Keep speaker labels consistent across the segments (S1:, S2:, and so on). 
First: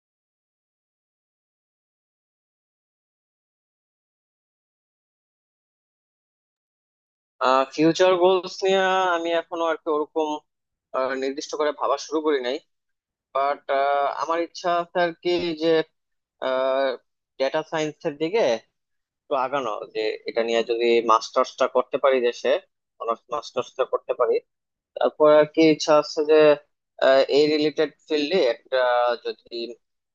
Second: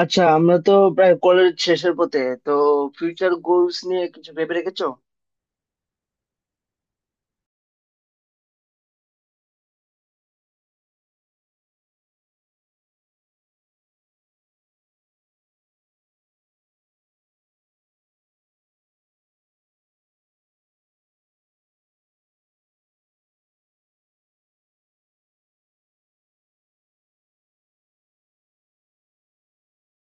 S1: আচ্ছা, আমরা তো প্রায় কলেজ শেষের পথে, তো ফিউচার গোলস নিয়ে কিছু ভেবে রেখেছো?
S2: ফিউচার গোলস নিয়ে আমি এখনো আর কি ওরকম নির্দিষ্ট করে ভাবা শুরু করি নাই। বাট আমার ইচ্ছা আছে আর কি যে ডেটা সায়েন্সের দিকে একটু আগানো, যে এটা নিয়ে যদি মাস্টার্সটা করতে পারি দেশে, অনার্স মাস্টার্সটা করতে পারি। তারপর আর কি ইচ্ছা আছে যে এই রিলেটেড ফিল্ডে একটা, যদি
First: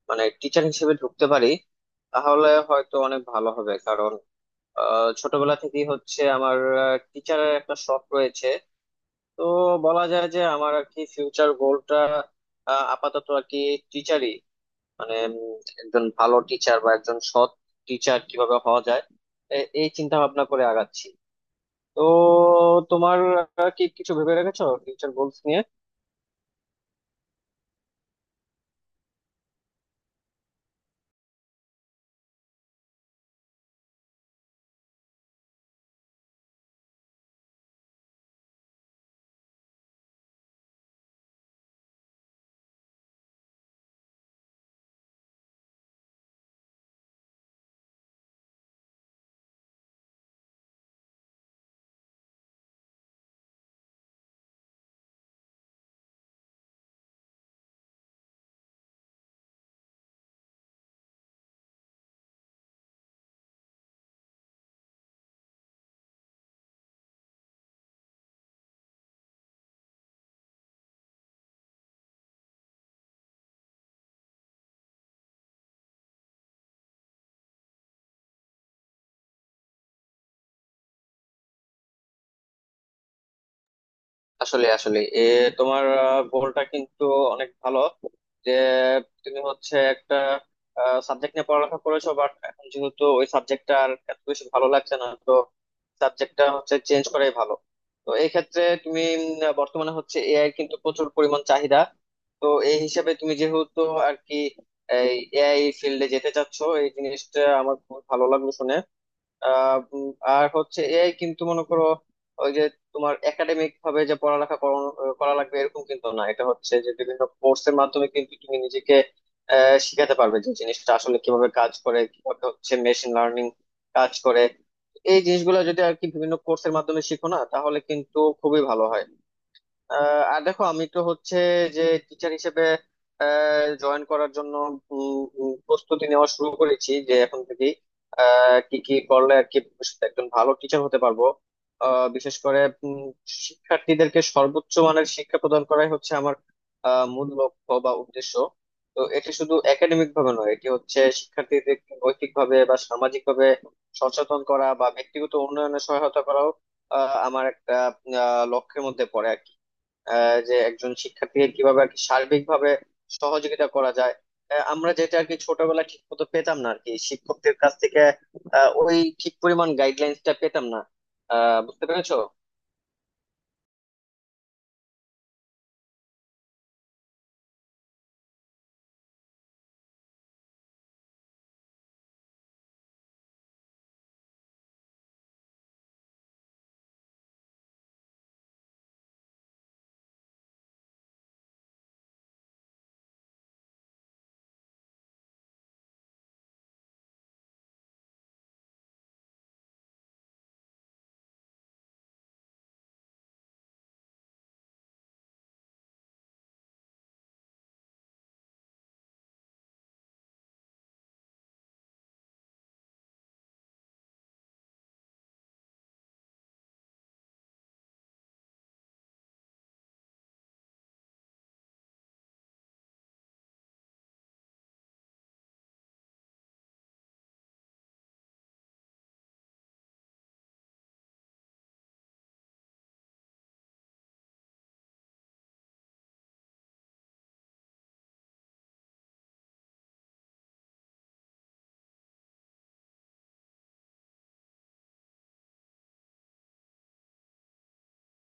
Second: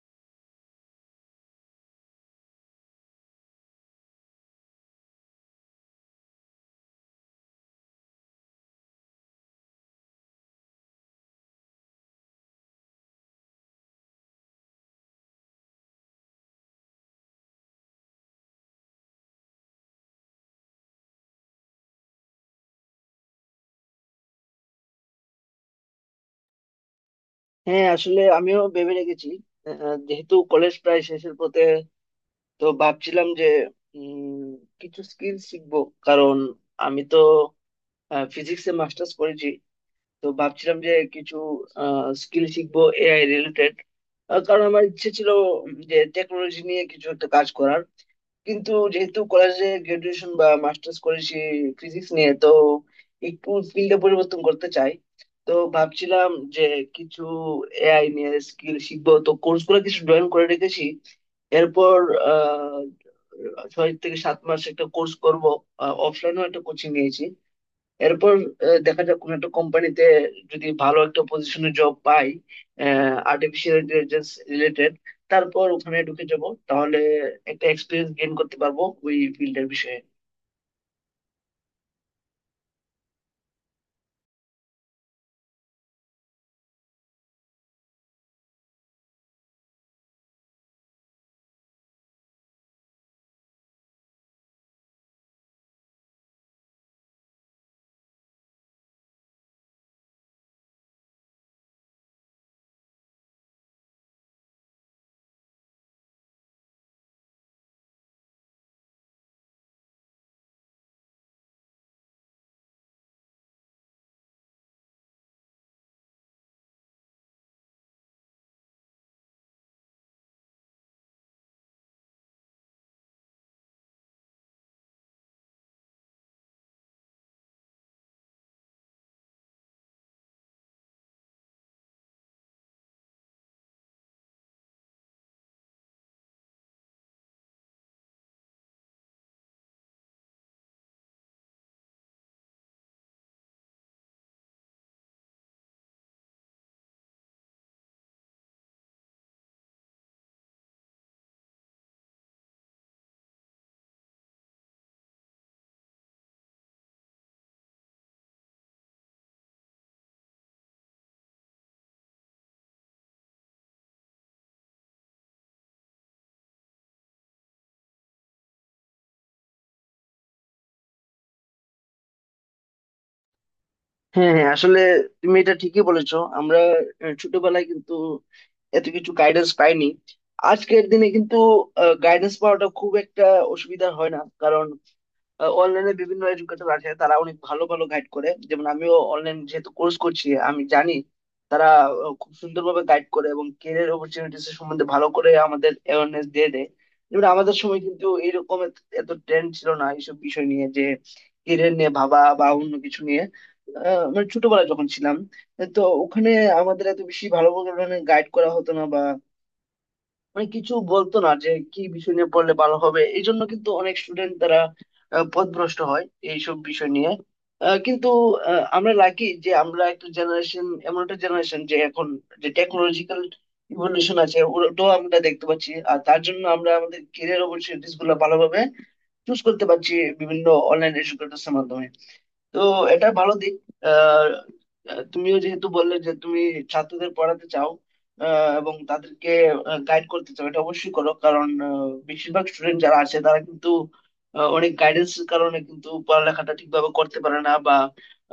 S2: মানে টিচার হিসেবে ঢুকতে পারি তাহলে হয়তো অনেক ভালো হবে, কারণ ছোটবেলা থেকেই হচ্ছে আমার টিচারের একটা শখ রয়েছে। তো বলা যায় যে আমার আর কি ফিউচার গোলটা আপাতত আর কি টিচারই, মানে একজন ভালো টিচার বা একজন সৎ টিচার কিভাবে হওয়া যায় এই চিন্তা ভাবনা করে আগাচ্ছি। তো তোমার কি কিছু ভেবে রেখেছো ফিউচার গোলস নিয়ে?
S1: হ্যাঁ, আসলে আমিও ভেবে রেখেছি। যেহেতু কলেজ প্রায় শেষের পথে, তো ভাবছিলাম যে উম, কিছু স্কিল শিখবো, কারণ আমি তো ফিজিক্সে মাস্টার্স করেছি। তো ভাবছিলাম যে কিছু স্কিল শিখবো এআই রিলেটেড, কারণ আমার ইচ্ছে ছিল যে টেকনোলজি নিয়ে কিছু একটা কাজ করার। কিন্তু যেহেতু কলেজে গ্রাজুয়েশন বা মাস্টার্স করেছি ফিজিক্স নিয়ে, তো একটু ফিল্ডে পরিবর্তন করতে চাই। তো ভাবছিলাম যে কিছু এআই নিয়ে স্কিল শিখবো, তো কোর্স গুলো কিছু জয়েন করে রেখেছি। এরপর আহ 6 থেকে 7 মাস একটা কোর্স করব, অফলাইনেও একটা কোচিং নিয়েছি। এরপর দেখা যাক কোন একটা কোম্পানিতে যদি ভালো একটা পজিশনে জব পাই আর্টিফিশিয়াল ইন্টেলিজেন্স রিলেটেড, তারপর ওখানে ঢুকে যাব। তাহলে একটা এক্সপিরিয়েন্স গেইন করতে পারবো ওই ফিল্ডের বিষয়ে।
S2: আসলে আসলে এ তোমার গোলটা কিন্তু অনেক ভালো, যে তুমি হচ্ছে একটা সাবজেক্ট নিয়ে পড়ালেখা করেছো, বাট এখন যেহেতু ওই সাবজেক্টটা আর এত বেশি ভালো লাগছে না, তো সাবজেক্টটা হচ্ছে চেঞ্জ করাই ভালো। তো এই ক্ষেত্রে তুমি বর্তমানে হচ্ছে এআই কিন্তু প্রচুর পরিমাণ চাহিদা। তো এই হিসাবে তুমি যেহেতু আর কি এই এআই ফিল্ডে যেতে চাচ্ছো, এই জিনিসটা আমার খুব ভালো লাগলো শুনে। আহ উম, আর হচ্ছে এআই কিন্তু মনে করো ওই যে তোমার একাডেমিক ভাবে যে করা লাগবে এরকম কিন্তু না। এটা হচ্ছে যে বিভিন্ন কোর্সের মাধ্যমে কিন্তু তুমি নিজেকে শিখাতে পারবে যে জিনিসটা আসলে কিভাবে কাজ করে, কিভাবে হচ্ছে মেশিন লার্নিং কাজ করে। এই জিনিসগুলো যদি আর কি বিভিন্ন কোর্সের মাধ্যমে শিখো না, তাহলে কিন্তু খুবই ভালো হয়। আর দেখো আমি তো হচ্ছে, যে টিচার হিসেবে জয়েন করার জন্য উম, উম, প্রস্তুতি নেওয়া শুরু করেছি, যে এখন থেকে কি কি করলে আর কি ভবিষ্যতে একজন ভালো টিচার হতে পারবো। বিশেষ করে শিক্ষার্থীদেরকে সর্বোচ্চ মানের শিক্ষা প্রদান করাই হচ্ছে আমার মূল লক্ষ্য বা উদ্দেশ্য। তো এটি শুধু একাডেমিক ভাবে নয়, এটি হচ্ছে শিক্ষার্থীদের নৈতিক ভাবে বা সামাজিক ভাবে সচেতন করা বা ব্যক্তিগত উন্নয়নে সহায়তা করাও আমার একটা লক্ষ্যের মধ্যে পড়ে আর কি। যে একজন শিক্ষার্থীকে কিভাবে আর কি সার্বিকভাবে সহযোগিতা করা যায়। আমরা যেটা আর কি ছোটবেলায় ঠিক মতো পেতাম না আর কি শিক্ষকদের কাছ থেকে, ওই ঠিক পরিমাণ গাইডলাইন্সটা পেতাম না। বুঝতে পেরেছো?
S1: হ্যাঁ, হ্যাঁ, আসলে তুমি এটা ঠিকই বলেছো, আমরা ছোটবেলায় কিন্তু এত কিছু গাইডেন্স পাইনি। আজকের দিনে কিন্তু গাইডেন্স পাওয়াটা খুব একটা অসুবিধা হয় না। অনলাইনে বিভিন্ন এডুকেটর আছে, তারা অনেক ভালো ভালো গাইড করে, যেমন আমিও অনলাইন যেহেতু কোর্স করছি আমি জানি, তারা খুব সুন্দরভাবে গাইড করে এবং ক্যারিয়ার অপরচুনিটিস সম্বন্ধে ভালো করে আমাদের অ্যাওয়ারনেস দিয়ে দেয়। যেমন আমাদের সময় কিন্তু এইরকম এত এত ট্রেন্ড ছিল না এইসব বিষয় নিয়ে, যে ক্যারিয়ার নিয়ে ভাবা বা অন্য কিছু নিয়ে। মানে ছোটবেলায় যখন ছিলাম, তো ওখানে আমাদের এত বেশি ভালো করে গাইড করা হতো না। মানে কিছু বলতো না যে কি বিষয় নিয়ে পড়লে ভালো হবে, এই জন্য কিন্তু অনেক স্টুডেন্ট তারা পথভ্রষ্ট হয় এইসব বিষয় নিয়ে। আহ, কিন্তু আমরা লাকি যে আমরা একটা জেনারেশন, এমন একটা জেনারেশন যে এখন যে টেকনোলজিক্যাল ইভলিউশন আছে ওটাও আমরা দেখতে পাচ্ছি, আর তার জন্য আমরা আমাদের কেরিয়ার অপরচুনিটিস গুলো ভালোভাবে চুজ করতে পারছি বিভিন্ন অনলাইন এডুকেটরস এর মাধ্যমে। তো এটা ভালো দিক। আহ, তুমিও যেহেতু বললে যে তুমি ছাত্রদের পড়াতে চাও, এবং তাদেরকে গাইড করতে চাও, এটা অবশ্যই করো, কারণ বেশিরভাগ স্টুডেন্ট যারা আছে তারা কিন্তু অনেক গাইডেন্সের কারণে কিন্তু পড়ালেখাটা ঠিকভাবে করতে পারে না, বা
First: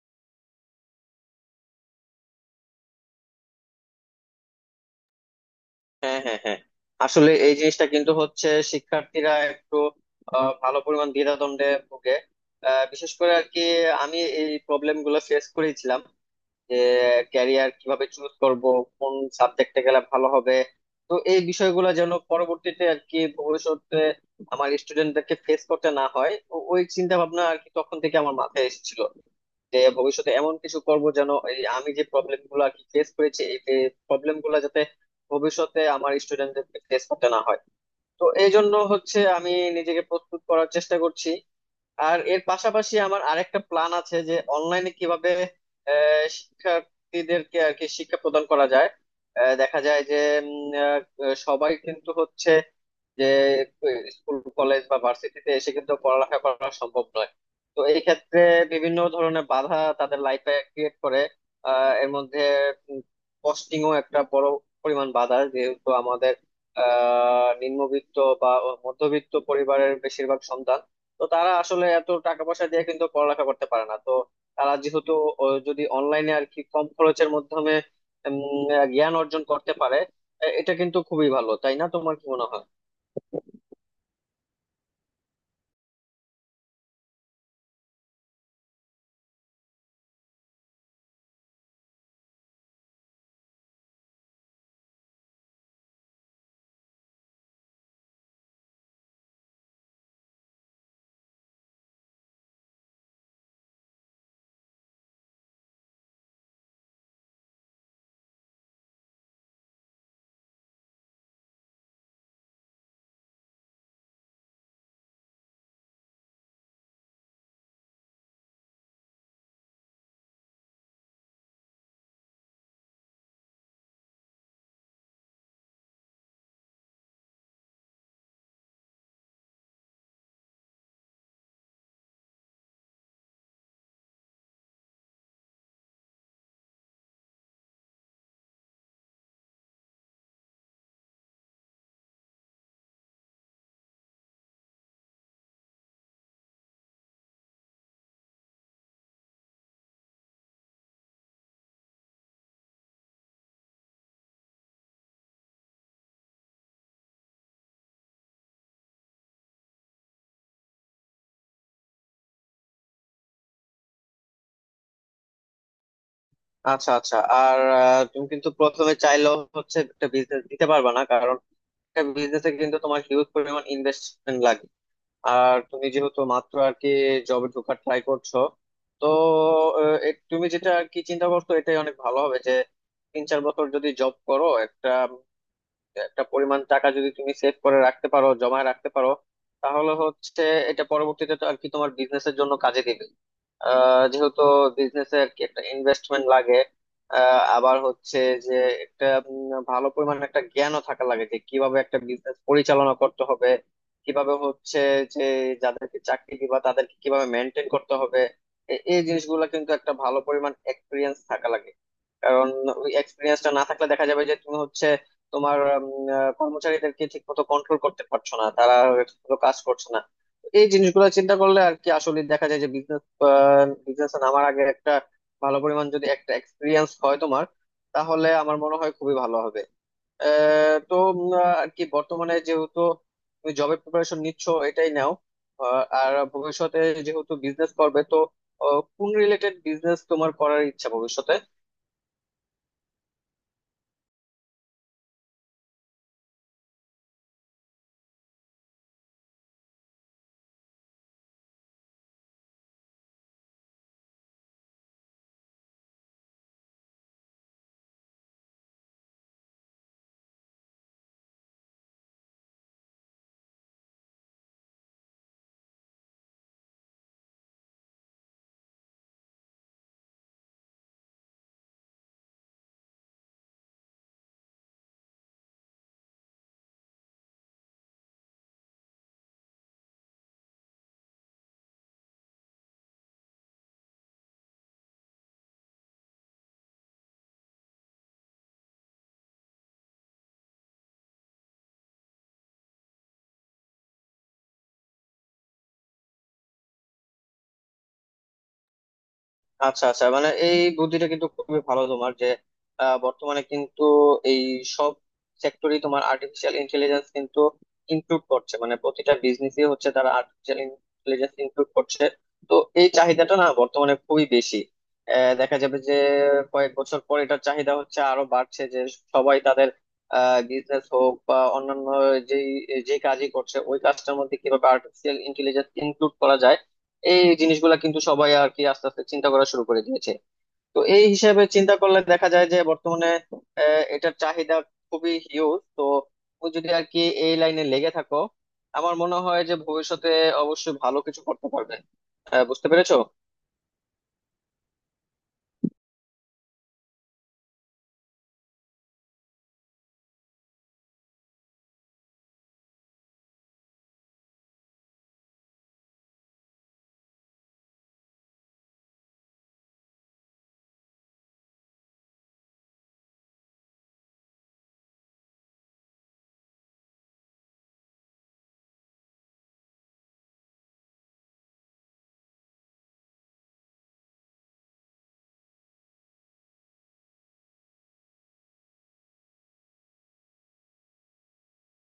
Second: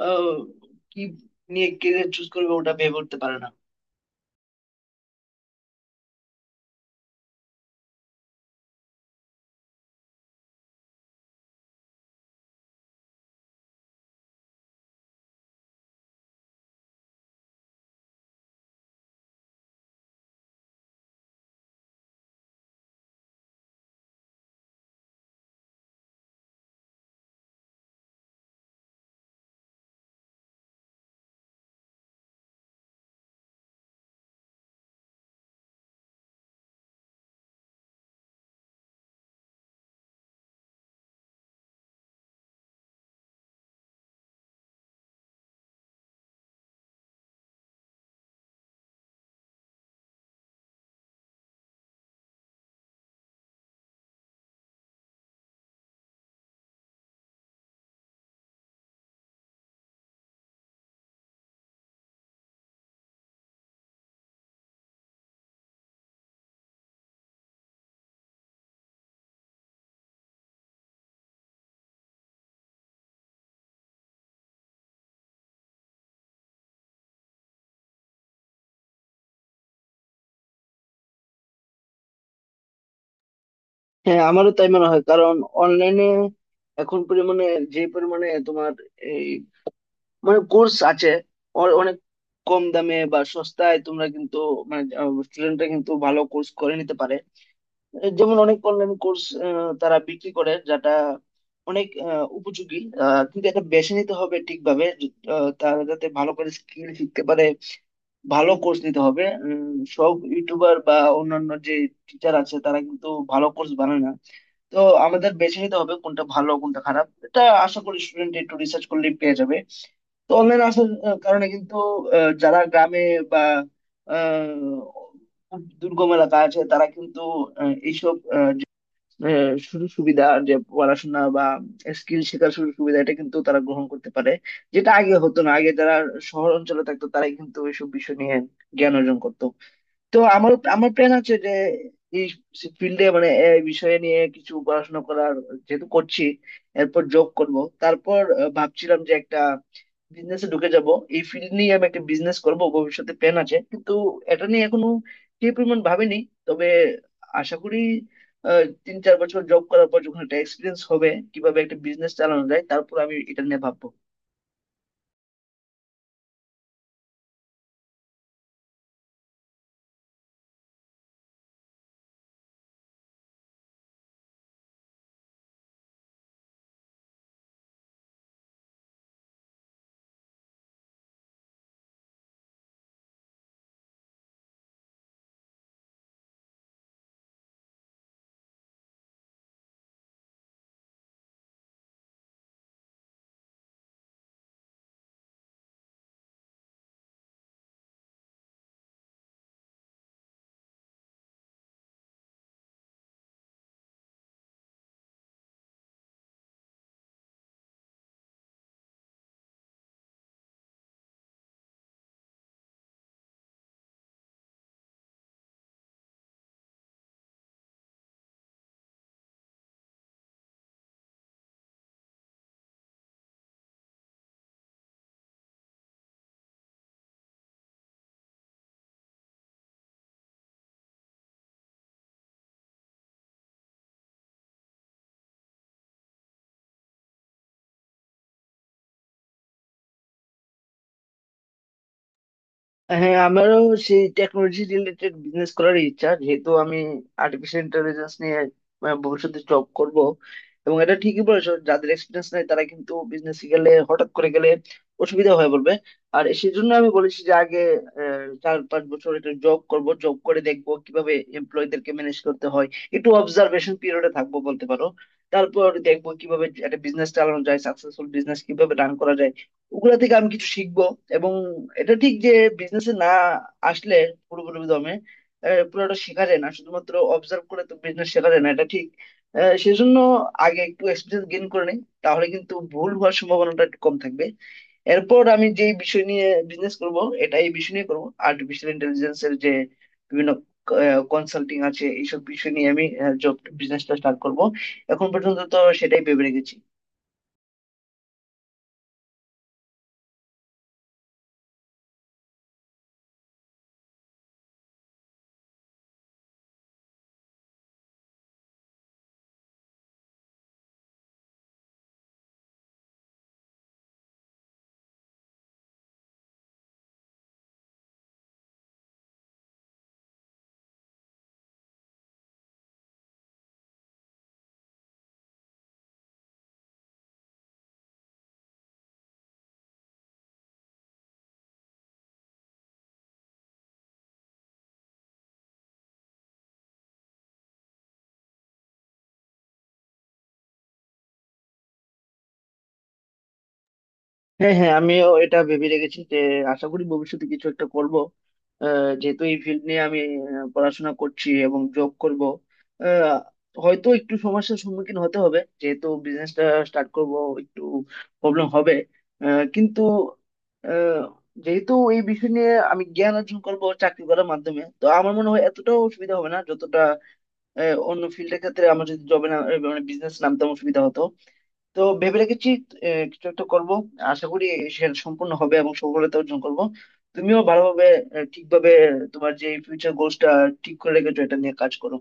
S1: আহ, কি নিয়ে কেরিয়ার চুজ করবে ওটা ভেবে উঠতে পারে না।
S2: হ্যাঁ, হ্যাঁ, হ্যাঁ। আসলে এই জিনিসটা কিন্তু হচ্ছে শিক্ষার্থীরা একটু ভালো পরিমাণ দ্বিধাদ্বন্দ্বে ভোগে। বিশেষ করে আর কি আমি এই প্রবলেম গুলো ফেস করেছিলাম, যে ক্যারিয়ার কিভাবে চুজ করব, কোন সাবজেক্টে গেলে ভালো হবে। তো এই বিষয়গুলো যেন পরবর্তীতে আর কি ভবিষ্যতে আমার স্টুডেন্টদেরকে ফেস করতে না হয় ওই চিন্তা ভাবনা আর কি তখন থেকে আমার মাথায় এসেছিল। যে ভবিষ্যতে এমন কিছু করব যেন এই আমি যে প্রবলেম গুলো আর কি ফেস করেছি, এই প্রবলেম গুলো যাতে ভবিষ্যতে আমার স্টুডেন্টদেরকে ফেস করতে না হয়। তো এই জন্য হচ্ছে আমি নিজেকে প্রস্তুত করার চেষ্টা করছি। আর এর পাশাপাশি আমার আরেকটা প্ল্যান আছে যে অনলাইনে কিভাবে শিক্ষার্থীদেরকে আর কি শিক্ষা প্রদান করা যায়। দেখা যায় যে উম, আহ, সবাই কিন্তু হচ্ছে যে স্কুল কলেজ বা ভার্সিটিতে এসে কিন্তু পড়ালেখা করা সম্ভব নয়। তো এই ক্ষেত্রে বিভিন্ন ধরনের বাধা তাদের লাইফে ক্রিয়েট করে। এর মধ্যে কস্টিংও একটা বড় পরিমাণ বাধা, যেহেতু আমাদের নিম্নবিত্ত বা মধ্যবিত্ত পরিবারের বেশিরভাগ সন্তান। তো তারা আসলে এত টাকা পয়সা দিয়ে কিন্তু পড়ালেখা করতে পারে না। তো তারা যেহেতু যদি অনলাইনে আর কি কম খরচের মাধ্যমে উম, জ্ঞান অর্জন করতে পারে, এটা কিন্তু খুবই ভালো, তাই না? তোমার কি মনে হয়?
S1: হ্যাঁ, আমারও তাই মনে হয়, কারণ অনলাইনে এখন পরিমাণে, যে পরিমাণে তোমার মানে কোর্স আছে, অনেক কম দামে বা সস্তায় তোমরা কিন্তু, মানে স্টুডেন্টরা কিন্তু ভালো কোর্স করে নিতে পারে। এ যেমন অনেক অনলাইন কোর্স তারা বিক্রি করে, যেটা অনেক উপযোগী। কিন্তু এটা বেছে নিতে হবে ঠিকভাবে, তারা যাতে ভালো করে স্কিল শিখতে পারে, ভালো কোর্স নিতে হবে। সব ইউটিউবার বা অন্যান্য যে টিচার আছে তারা কিন্তু ভালো কোর্স বানায় না। তো আমাদের বেছে নিতে হবে কোনটা ভালো কোনটা খারাপ, এটা আশা করি স্টুডেন্ট একটু রিসার্চ করলেই পেয়ে যাবে। তো অনলাইন আসার কারণে কিন্তু যারা গ্রামে বা দুর্গম এলাকা আছে, তারা কিন্তু এইসব সুযোগ সুবিধা, যে পড়াশোনা বা স্কিল শেখার সুযোগ সুবিধা, এটা কিন্তু তারা গ্রহণ করতে পারে। যেটা আগে হতো না, আগে যারা শহর অঞ্চলে থাকতো তারাই কিন্তু এইসব বিষয় নিয়ে জ্ঞান অর্জন করতো। তো আমার আমার প্ল্যান আছে যে এই ফিল্ডে, মানে এই বিষয়ে নিয়ে কিছু পড়াশোনা করার, যেহেতু করছি, এরপর জব করব। তারপর ভাবছিলাম যে একটা বিজনেসে ঢুকে যাব। এই ফিল্ড নিয়ে আমি একটা বিজনেস করব ভবিষ্যতে, প্ল্যান আছে, কিন্তু এটা নিয়ে এখনো কি পরিমাণ ভাবিনি। তবে আশা করি 3-4 বছর জব করার পর যখন একটা এক্সপিরিয়েন্স হবে কিভাবে একটা বিজনেস চালানো যায়, তারপর আমি এটা নিয়ে ভাববো।
S2: আচ্ছা, আচ্ছা। আর তুমি কিন্তু প্রথমে চাইলেও হচ্ছে একটা বিজনেস দিতে পারবে না, কারণ একটা বিজনেসে কিন্তু তোমার হিউজ পরিমাণ ইনভেস্টমেন্ট লাগে। আর তুমি যেহেতু মাত্র আর কি জবে ঢোকার ট্রাই করছো, তো তুমি যেটা আর কি চিন্তা করছো এটাই অনেক ভালো হবে, যে 3-4 বছর যদি জব করো, একটা একটা পরিমাণ টাকা যদি তুমি সেভ করে রাখতে পারো, জমায় রাখতে পারো, তাহলে হচ্ছে এটা পরবর্তীতে তো আর কি তোমার বিজনেসের জন্য কাজে দিবে। যেহেতু বিজনেসে আর কি একটা ইনভেস্টমেন্ট লাগে। আবার হচ্ছে যে একটা ভালো পরিমাণ একটা জ্ঞানও থাকা লাগে, যে কিভাবে একটা বিজনেস পরিচালনা করতে হবে, কিভাবে হচ্ছে যে যাদেরকে চাকরি দিবা তাদেরকে কিভাবে মেনটেন করতে হবে। এই জিনিসগুলো কিন্তু একটা ভালো পরিমাণ এক্সপিরিয়েন্স থাকা লাগে, কারণ ওই এক্সপিরিয়েন্সটা না থাকলে দেখা যাবে যে তুমি হচ্ছে তোমার উম, কর্মচারীদেরকে ঠিক মতো কন্ট্রোল করতে পারছো না, তারা ঠিক মতো কাজ করছে না। এই জিনিসগুলো চিন্তা করলে আর কি আসলে দেখা যায় যে বিজনেসে নামার আগে একটা ভালো পরিমাণ যদি একটা এক্সপিরিয়েন্স হয় তোমার, তাহলে আমার মনে হয় খুবই ভালো হবে। আহ, তো উম, আহ, আর কি বর্তমানে যেহেতু তুমি জবের প্রিপারেশন নিচ্ছ, এটাই নাও। আর ভবিষ্যতে যেহেতু বিজনেস করবে, তো কোন রিলেটেড বিজনেস তোমার করার ইচ্ছা ভবিষ্যতে?
S1: হ্যাঁ, আমারও সেই টেকনোলজি রিলেটেড বিজনেস করার ইচ্ছা, যেহেতু আমি আর্টিফিশিয়াল ইন্টেলিজেন্স নিয়ে ভবিষ্যতে জব করব। এবং এটা ঠিকই বলেছো, যাদের এক্সপিরিয়েন্স নাই তারা কিন্তু বিজনেস গেলে, হঠাৎ করে গেলে অসুবিধা হয়ে পড়বে। আর সেই জন্য আমি বলেছি যে আগে 4-5 বছর একটা জব করব, জব করে দেখবো কিভাবে এমপ্লয়ীদেরকে ম্যানেজ করতে হয়, একটু অবজারভেশন পিরিয়ডে থাকবো বলতে পারো। তারপর দেখবো কিভাবে একটা বিজনেস চালানো যায়, সাকসেসফুল বিজনেস কিভাবে রান করা যায়, ওগুলা থেকে আমি কিছু শিখবো। এবং এটা ঠিক যে বিজনেসে, না, আসলে পুরোপুরি দমে পুরোটা শেখা যায় না, শুধুমাত্র অবজার্ভ করে তো বিজনেস শেখা যায় না, এটা ঠিক। সেজন্য আগে একটু এক্সপিরিয়েন্স গেইন করে নেই, তাহলে কিন্তু ভুল হওয়ার সম্ভাবনাটা একটু কম থাকবে। এরপর আমি যে বিষয় নিয়ে বিজনেস করব, এটা এই বিষয় নিয়ে করবো, আর্টিফিশিয়াল ইন্টেলিজেন্স এর যে বিভিন্ন কনসাল্টিং আছে এইসব বিষয় নিয়ে আমি জব বিজনেসটা স্টার্ট করব। এখন পর্যন্ত তো সেটাই ভেবে রেখেছি।
S2: আচ্ছা, আচ্ছা। মানে এই বুদ্ধিটা কিন্তু খুবই ভালো তোমার, যে বর্তমানে কিন্তু এই সব সেক্টরি তোমার আর্টিফিশিয়াল ইন্টেলিজেন্স কিন্তু ইনক্লুড করছে, মানে প্রতিটা বিজনেসই হচ্ছে তারা আর্টিফিশিয়াল ইন্টেলিজেন্স ইনক্লুড করছে। তো এই চাহিদাটা না বর্তমানে খুবই বেশি। দেখা যাবে যে কয়েক বছর পর এটার চাহিদা হচ্ছে আরো বাড়ছে, যে সবাই তাদের বিজনেস হোক বা অন্যান্য, যেই যে কাজই করছে ওই কাজটার মধ্যে কিভাবে আর্টিফিশিয়াল ইন্টেলিজেন্স ইনক্লুড করা যায়, এই জিনিসগুলা কিন্তু সবাই আর কি আস্তে আস্তে চিন্তা করা শুরু করে দিয়েছে। তো এই হিসাবে চিন্তা করলে দেখা যায় যে বর্তমানে এটার চাহিদা খুবই হিউজ। তো তুমি যদি আর কি এই লাইনে লেগে থাকো আমার মনে হয় যে ভবিষ্যতে অবশ্যই ভালো কিছু করতে পারবে। বুঝতে পেরেছো?
S1: হ্যাঁ, হ্যাঁ, আমিও এটা ভেবে রেখেছি যে আশা করি ভবিষ্যতে কিছু একটা করব। যেহেতু এই ফিল্ড নিয়ে আমি পড়াশোনা করছি এবং জব করব, আহ, হয়তো একটু সমস্যার সম্মুখীন হতে হবে, যেহেতু বিজনেসটা স্টার্ট করব, একটু প্রবলেম হবে। কিন্তু আহ, যেহেতু এই বিষয় নিয়ে আমি জ্ঞান অর্জন করব চাকরি করার মাধ্যমে, তো আমার মনে হয় এতটাও অসুবিধা হবে না, যতটা অন্য ফিল্ডের ক্ষেত্রে আমার যদি জবে না, মানে বিজনেস নামতে অসুবিধা হতো। তো ভেবে রেখেছি কিছু একটা করব, আশা করি সেটা সম্পূর্ণ হবে এবং সফলতা অর্জন করব। তুমিও ভালোভাবে, ঠিকভাবে তোমার যে ফিউচার গোলসটা ঠিক করে রেখেছো এটা নিয়ে কাজ করো।